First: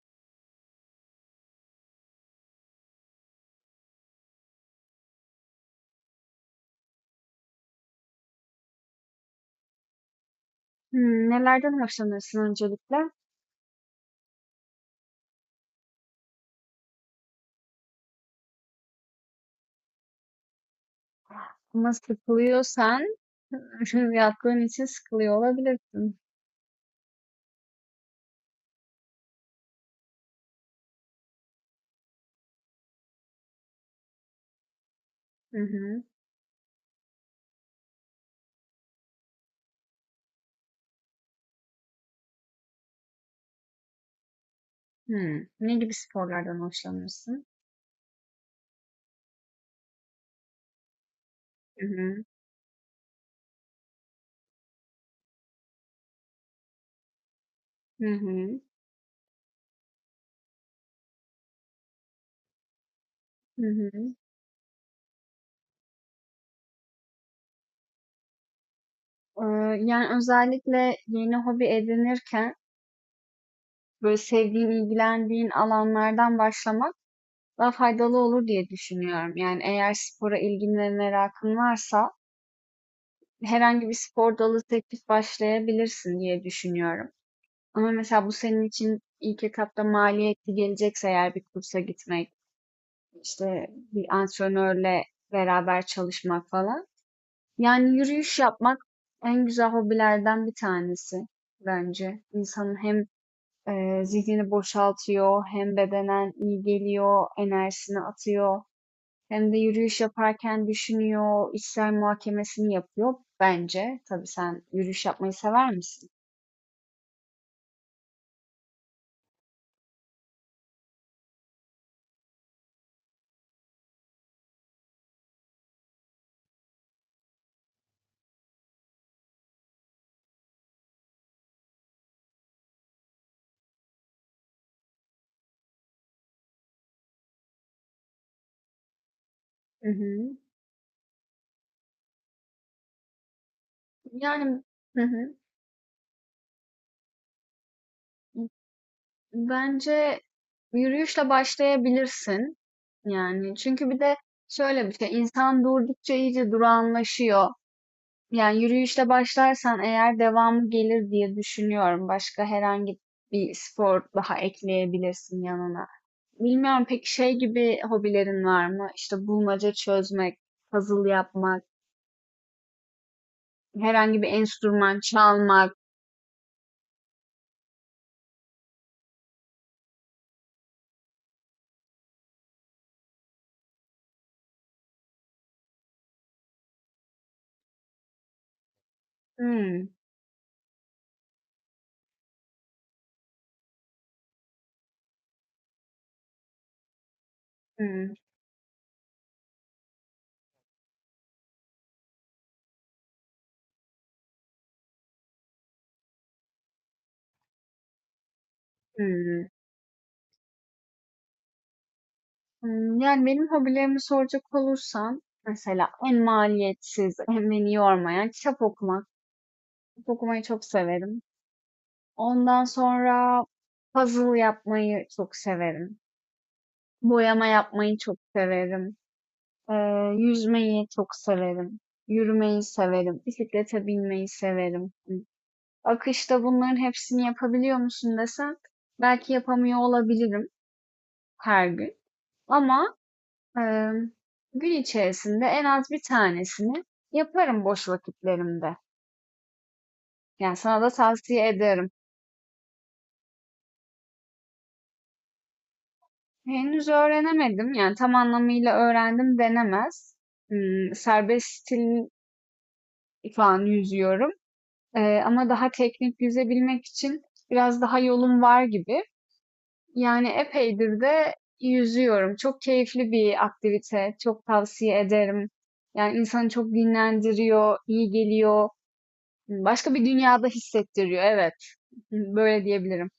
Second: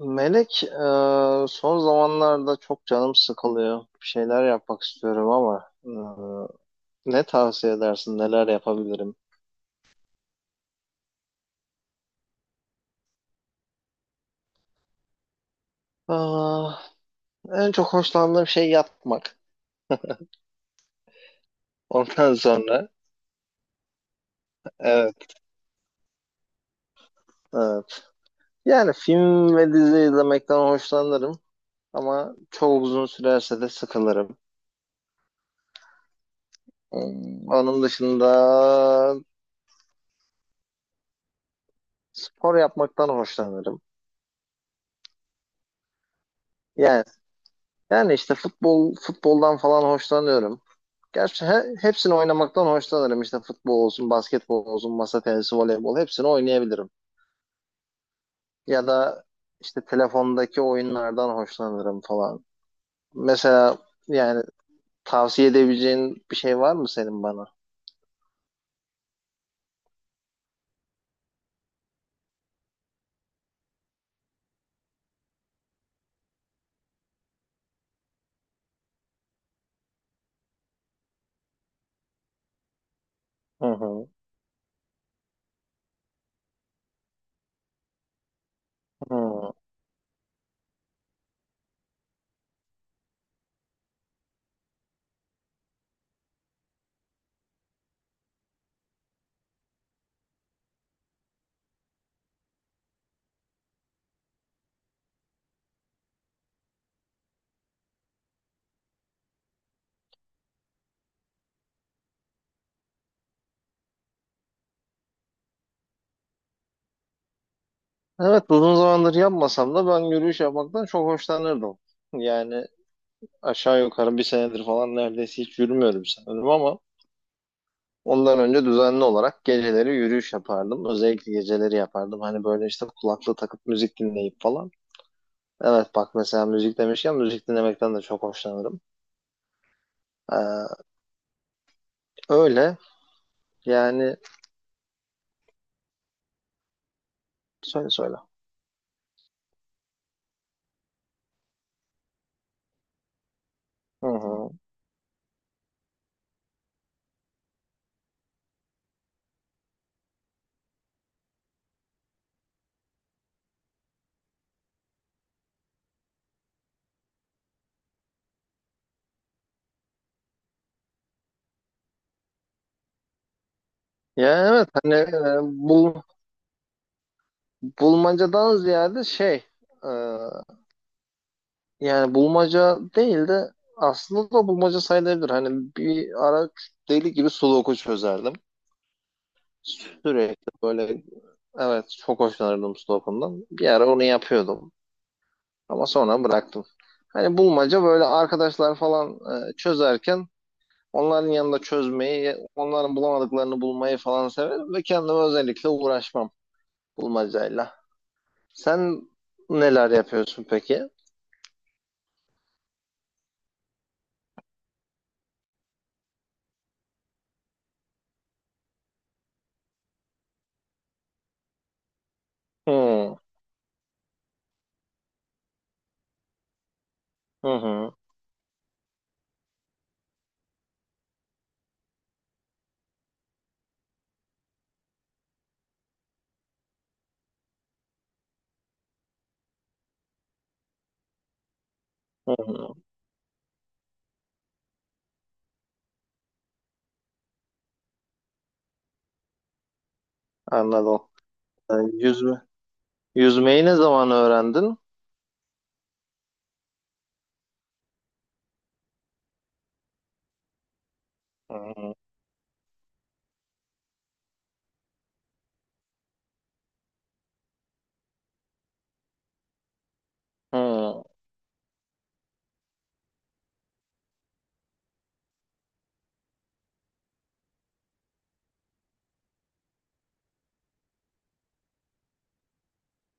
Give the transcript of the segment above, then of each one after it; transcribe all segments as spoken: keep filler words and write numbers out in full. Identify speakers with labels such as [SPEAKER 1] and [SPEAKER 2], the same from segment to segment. [SPEAKER 1] Melek, e, son zamanlarda çok canım sıkılıyor. Bir şeyler yapmak istiyorum, ama e, ne tavsiye edersin, neler yapabilirim?
[SPEAKER 2] Hımm, nelerden hoşlanırsın öncelikle?
[SPEAKER 1] Aa, en çok hoşlandığım şey yatmak.
[SPEAKER 2] Ama
[SPEAKER 1] Ondan sonra,
[SPEAKER 2] sıkılıyorsan yattığın için
[SPEAKER 1] evet,
[SPEAKER 2] sıkılıyor olabilirsin.
[SPEAKER 1] evet. Yani film ve dizi izlemekten hoşlanırım, ama çok uzun sürerse de sıkılırım.
[SPEAKER 2] Hı hı.
[SPEAKER 1] Hmm, Onun dışında spor yapmaktan hoşlanırım.
[SPEAKER 2] Hımm. Ne gibi sporlardan
[SPEAKER 1] Yani
[SPEAKER 2] hoşlanırsın?
[SPEAKER 1] yani işte futbol futboldan falan hoşlanıyorum. Gerçi he-
[SPEAKER 2] Hı
[SPEAKER 1] hepsini
[SPEAKER 2] hı.
[SPEAKER 1] oynamaktan hoşlanırım. İşte futbol olsun, basketbol olsun, masa tenisi, voleybol, hepsini oynayabilirim.
[SPEAKER 2] Hı hı.
[SPEAKER 1] Ya da işte telefondaki oyunlardan hoşlanırım falan.
[SPEAKER 2] Hı
[SPEAKER 1] Mesela
[SPEAKER 2] hı.
[SPEAKER 1] yani tavsiye edebileceğin bir şey var mı senin bana?
[SPEAKER 2] Eee, yani, özellikle yeni hobi edinirken, böyle, sevdiğin, ilgilendiğin alanlardan başlamak daha faydalı olur diye düşünüyorum. Yani, eğer spora ilgin ve merakın varsa
[SPEAKER 1] Hı
[SPEAKER 2] herhangi bir
[SPEAKER 1] hı.
[SPEAKER 2] spor dalı seçip başlayabilirsin diye düşünüyorum. Ama mesela bu senin için ilk
[SPEAKER 1] Hı.
[SPEAKER 2] etapta maliyetli gelecekse eğer bir kursa gitmek, işte bir antrenörle beraber çalışmak falan. Yani yürüyüş yapmak en güzel hobilerden bir tanesi bence. İnsanın hem e, zihnini boşaltıyor, hem bedenen iyi geliyor, enerjisini atıyor. Hem de yürüyüş yaparken düşünüyor, içsel muhakemesini yapıyor bence. Tabii sen yürüyüş yapmayı sever misin?
[SPEAKER 1] Evet, uzun zamandır yapmasam da ben yürüyüş yapmaktan çok hoşlanırdım. Yani aşağı yukarı bir senedir falan neredeyse hiç yürümüyorum sanırım, ama ondan önce düzenli olarak geceleri yürüyüş yapardım. Özellikle geceleri yapardım. Hani böyle işte kulaklığı takıp müzik dinleyip falan. Evet, bak mesela müzik demişken müzik dinlemekten de çok hoşlanırım.
[SPEAKER 2] Hı hı.
[SPEAKER 1] Ee, öyle yani,
[SPEAKER 2] Yani, hı hı.
[SPEAKER 1] söyle söyle.
[SPEAKER 2] Bence yürüyüşle başlayabilirsin. Yani çünkü bir
[SPEAKER 1] Hı
[SPEAKER 2] de
[SPEAKER 1] hı.
[SPEAKER 2] şöyle bir şey, insan durdukça iyice durağanlaşıyor. Yani yürüyüşle başlarsan eğer devamı gelir diye düşünüyorum. Başka herhangi bir spor daha ekleyebilirsin yanına. Bilmiyorum peki şey gibi hobilerin var mı? İşte bulmaca çözmek, puzzle yapmak, herhangi bir
[SPEAKER 1] Ya evet, hani
[SPEAKER 2] enstrüman
[SPEAKER 1] e,
[SPEAKER 2] çalmak.
[SPEAKER 1] bul, bulmacadan ziyade şey, e, yani bulmaca değil de, aslında da bulmaca sayılabilir. Hani bir ara deli gibi sudoku çözerdim.
[SPEAKER 2] Hmm,
[SPEAKER 1] Sürekli böyle. Evet, çok hoşlanırdım Sudoku'ndan. Bir ara onu yapıyordum, ama sonra bıraktım. Hani bulmaca böyle
[SPEAKER 2] hmm,
[SPEAKER 1] arkadaşlar falan e, çözerken, onların yanında çözmeyi, onların bulamadıklarını bulmayı falan severim ve kendime özellikle uğraşmam bulmacayla. Sen
[SPEAKER 2] hmm.
[SPEAKER 1] neler yapıyorsun peki?
[SPEAKER 2] Hımm, yani, benim hobilerimi soracak olursan mesela en maliyetsiz en beni yormayan kitap okumak. Kitap okumayı çok severim. Ondan
[SPEAKER 1] Hmm,
[SPEAKER 2] sonra puzzle yapmayı çok severim. Boyama
[SPEAKER 1] hı hı,
[SPEAKER 2] yapmayı çok severim. Eee, yüzmeyi çok severim. Yürümeyi severim. Bisiklete binmeyi severim. akışta bunların hepsini yapabiliyor musun desen belki yapamıyor olabilirim her gün
[SPEAKER 1] hı hı,
[SPEAKER 2] ama, Emm, gün içerisinde en az bir tanesini yaparım boş vakitlerimde. Yani, sana da
[SPEAKER 1] anladım.
[SPEAKER 2] tavsiye
[SPEAKER 1] E,
[SPEAKER 2] ederim.
[SPEAKER 1] yüzme, Yüzmeyi ne zaman öğrendin?
[SPEAKER 2] Henüz öğrenemedim, yani, tam anlamıyla öğrendim denemez. Imm, serbest
[SPEAKER 1] Hı hı.
[SPEAKER 2] stil şu an yüzüyorum, eee, ama daha teknik yüzebilmek için biraz daha yolum var gibi. Yani, epeydir
[SPEAKER 1] Hı.
[SPEAKER 2] de yüzüyorum. Çok keyifli bir aktivite, çok tavsiye ederim. Yani, insanı çok dinlendiriyor, iyi geliyor. Başka bir dünyada hissettiriyor. Evet. Böyle diyebilirim.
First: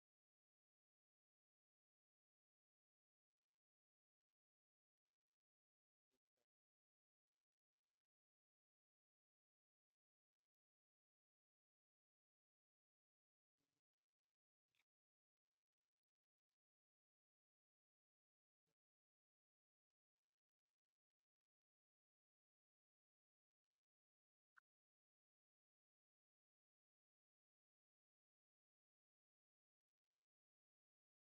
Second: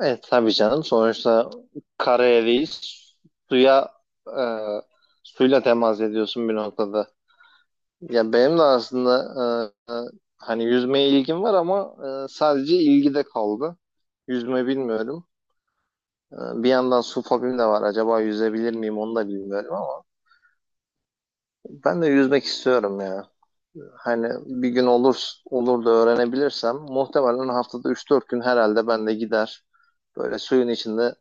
[SPEAKER 1] Evet tabii canım. Sonuçta karayeliyiz. Suya e, Suyla temas ediyorsun bir noktada. Ya benim de aslında e, e, hani yüzmeye ilgim var, ama e, sadece ilgi de kaldı. Yüzme bilmiyorum. E, Bir yandan su fobim de var. Acaba yüzebilir miyim onu da bilmiyorum, ama ben de yüzmek istiyorum ya. Hani bir gün olur olur da öğrenebilirsem, muhtemelen haftada üç dört gün herhalde ben de gider. Böyle suyun içinde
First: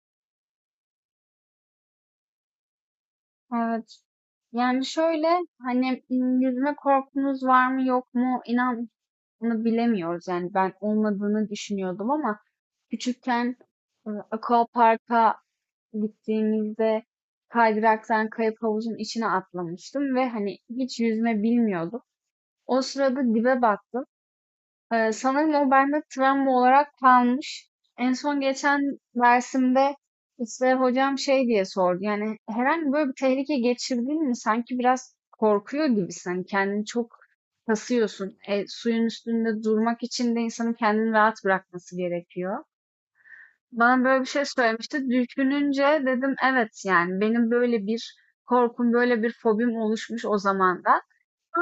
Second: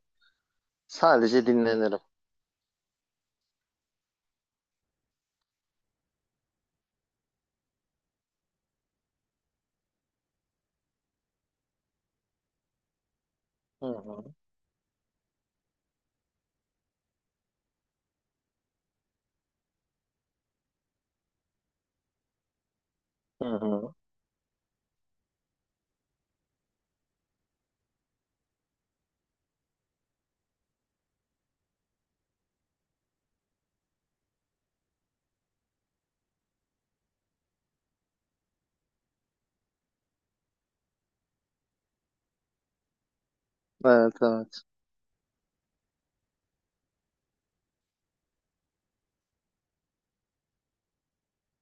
[SPEAKER 1] sadece dinlenirim.
[SPEAKER 2] Evet. Yani şöyle hani m, yüzme korkunuz var mı yok mu inan bunu bilemiyoruz. Yani ben olmadığını düşünüyordum ama küçükken
[SPEAKER 1] Hı
[SPEAKER 2] e,
[SPEAKER 1] hı.
[SPEAKER 2] Aquapark'a gittiğimizde kaydıraktan kayıp havuzun içine atlamıştım ve hani hiç yüzme bilmiyordum. O sırada
[SPEAKER 1] Hı
[SPEAKER 2] dibe
[SPEAKER 1] hı.
[SPEAKER 2] baktım. Eee, sanırım o bende travma olarak kalmış. En son geçen dersimde işte hocam şey diye sordu. Yani herhangi böyle bir tehlike geçirdin mi? Sanki biraz korkuyor gibisin. Hani kendini çok kasıyorsun. E, suyun üstünde durmak için de insanın kendini rahat bırakması gerekiyor. Bana
[SPEAKER 1] Evet
[SPEAKER 2] böyle bir şey
[SPEAKER 1] evet.
[SPEAKER 2] söylemişti. Düşününce dedim evet yani benim böyle bir korkum, böyle bir fobim oluşmuş o zaman da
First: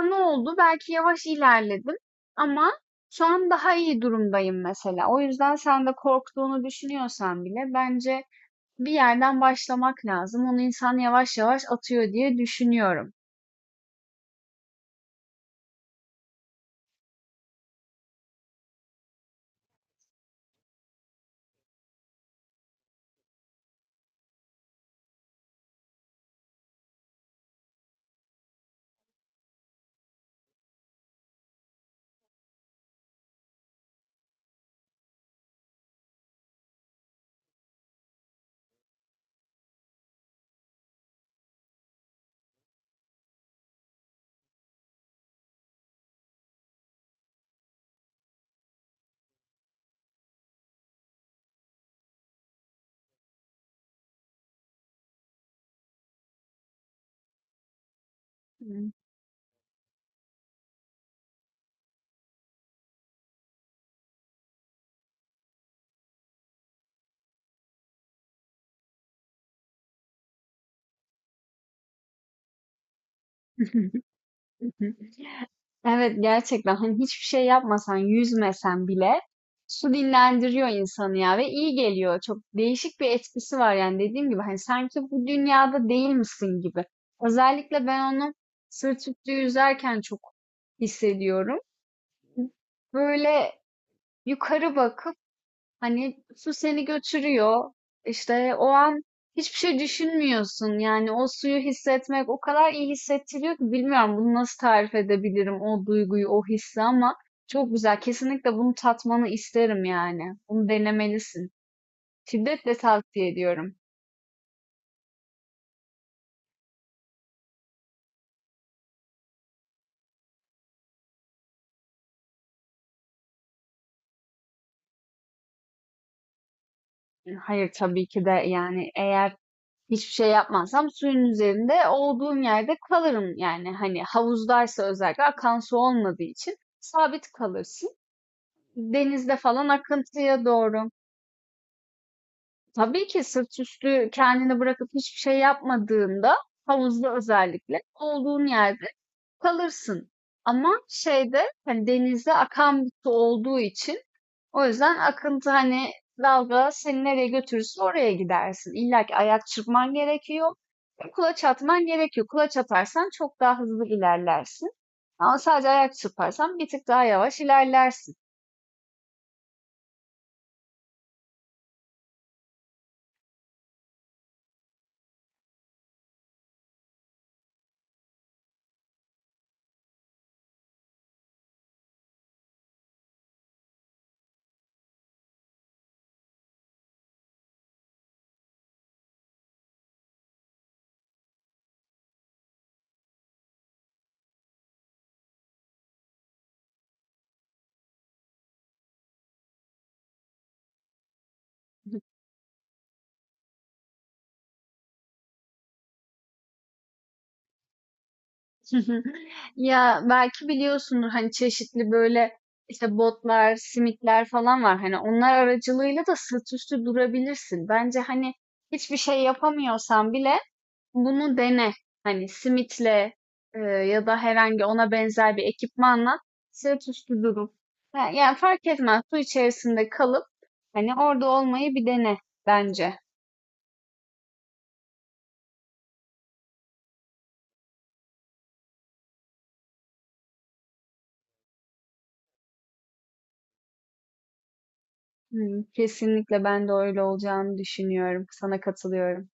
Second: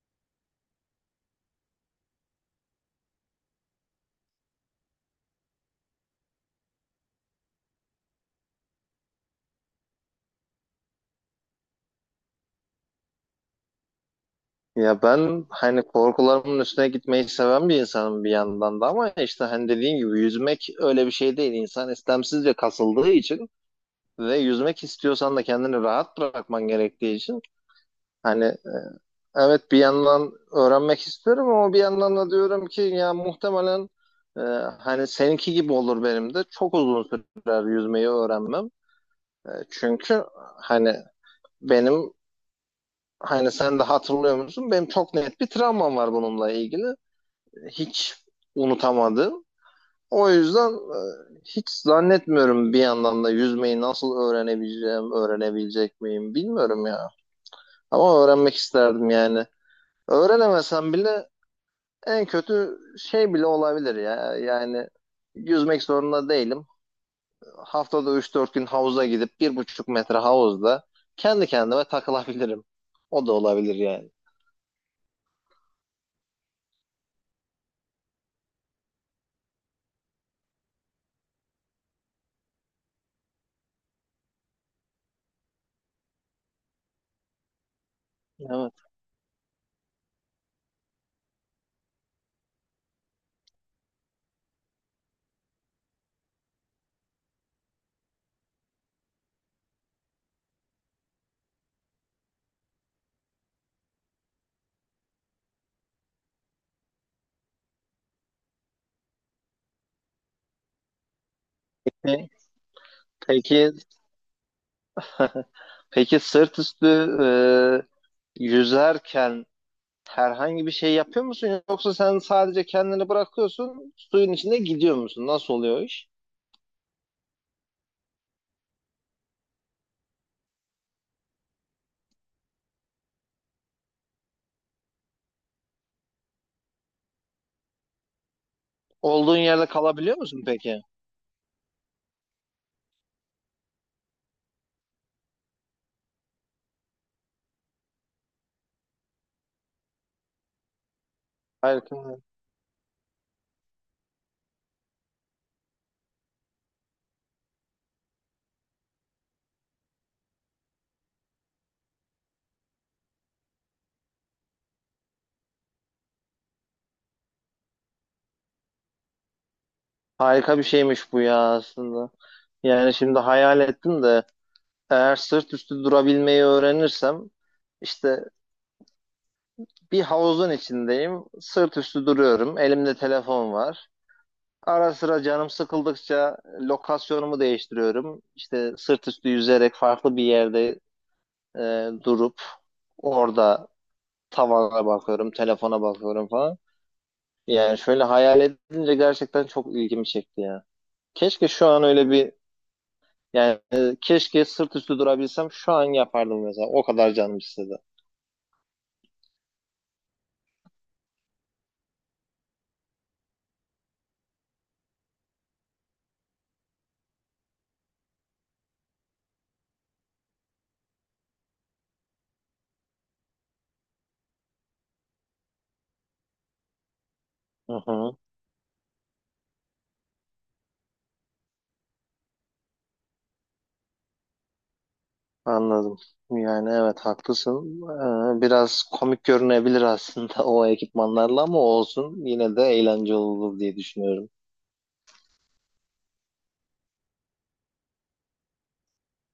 [SPEAKER 2] ne oldu? Belki yavaş ilerledim ama şu an daha iyi durumdayım mesela. O yüzden sen de korktuğunu düşünüyorsan bile bence bir yerden başlamak lazım. Onu insan yavaş yavaş atıyor diye düşünüyorum.
[SPEAKER 1] Ya ben hani korkularımın üstüne gitmeyi seven bir insanım bir yandan da, ama işte hani dediğim gibi yüzmek öyle bir şey değil. İnsan istemsizce kasıldığı için ve yüzmek istiyorsan da kendini rahat bırakman gerektiği için, hani evet, bir yandan öğrenmek istiyorum, ama bir yandan da diyorum ki ya, muhtemelen e, hani seninki gibi olur, benim de çok uzun sürer yüzmeyi öğrenmem. E, çünkü hani benim, hani sen de hatırlıyor musun? Benim çok net bir travmam var bununla ilgili. Hiç unutamadım. O yüzden e, hiç zannetmiyorum, bir yandan da yüzmeyi nasıl öğrenebileceğim, öğrenebilecek miyim bilmiyorum ya. Ama öğrenmek isterdim yani. Öğrenemesem bile en kötü şey bile olabilir ya. Yani yüzmek zorunda değilim. Haftada üç dört gün havuza gidip bir buçuk metre havuzda kendi kendime takılabilirim. O da olabilir
[SPEAKER 2] Hı.
[SPEAKER 1] yani.
[SPEAKER 2] Evet gerçekten hani hiçbir şey yapmasan, yüzmesen bile su dinlendiriyor insanı ya ve iyi geliyor. Çok değişik bir etkisi var yani dediğim gibi hani sanki bu dünyada değil misin gibi. Özellikle ben onu
[SPEAKER 1] Evet.
[SPEAKER 2] sırt üstü yüzerken çok hissediyorum. Böyle yukarı bakıp Hani su seni götürüyor. İşte o an hiçbir şey düşünmüyorsun. Yani o suyu hissetmek o kadar iyi hissettiriyor ki bilmiyorum bunu nasıl tarif edebilirim o duyguyu, o hissi ama çok güzel. Kesinlikle bunu tatmanı isterim yani. Bunu denemelisin. Şiddetle tavsiye
[SPEAKER 1] Peki.
[SPEAKER 2] ediyorum.
[SPEAKER 1] Peki, sırt üstü e, yüzerken herhangi bir şey yapıyor musun, yoksa sen sadece kendini bırakıyorsun, suyun içinde gidiyor musun? Nasıl oluyor o iş?
[SPEAKER 2] Hayır tabii ki de yani eğer hiçbir şey yapmazsam suyun üzerinde olduğum yerde kalırım yani hani havuzdaysa özellikle akan su olmadığı için sabit kalırsın. Denizde
[SPEAKER 1] Olduğun yerde
[SPEAKER 2] falan
[SPEAKER 1] kalabiliyor musun
[SPEAKER 2] akıntıya
[SPEAKER 1] peki?
[SPEAKER 2] doğru. Tabii ki sırt üstü kendini bırakıp hiçbir şey yapmadığında havuzda özellikle olduğun yerde kalırsın. Ama şeyde hani
[SPEAKER 1] Harika.
[SPEAKER 2] denizde akan bir su olduğu için o yüzden akıntı hani dalga seni nereye götürürse oraya gidersin. İlla ki ayak çırpman gerekiyor. Kulaç atman gerekiyor. Kulaç atarsan çok daha hızlı ilerlersin. Ama sadece ayak çırparsan bir tık daha yavaş ilerlersin.
[SPEAKER 1] Harika bir şeymiş bu ya aslında. Yani şimdi hayal ettim de, eğer sırt üstü durabilmeyi öğrenirsem, işte bir havuzun içindeyim, sırt üstü duruyorum, elimde telefon var. Ara sıra canım sıkıldıkça lokasyonumu değiştiriyorum. İşte sırt üstü yüzerek farklı bir yerde e, durup orada tavana bakıyorum, telefona bakıyorum falan. Yani şöyle hayal edince gerçekten çok ilgimi çekti ya. Keşke şu an öyle bir yani e, keşke sırt üstü durabilsem şu an yapardım mesela. O kadar canım istedi.
[SPEAKER 2] Hı hı. Ya belki biliyorsundur hani çeşitli böyle işte botlar, simitler falan var. Hani onlar aracılığıyla da sırt üstü durabilirsin. Bence hani hiçbir şey yapamıyorsan bile bunu dene. Hani simitle e, ya da herhangi ona benzer bir ekipmanla sırt üstü durup
[SPEAKER 1] Hı
[SPEAKER 2] yani,
[SPEAKER 1] hı.
[SPEAKER 2] yani fark etmez su içerisinde kalıp hani orada olmayı bir dene bence.
[SPEAKER 1] Anladım. Yani evet, haklısın. Ee, biraz komik görünebilir aslında, o ekipmanlarla, ama olsun, yine de eğlence olur diye düşünüyorum.
[SPEAKER 2] Hı, kesinlikle ben de öyle olacağını düşünüyorum. Sana katılıyorum.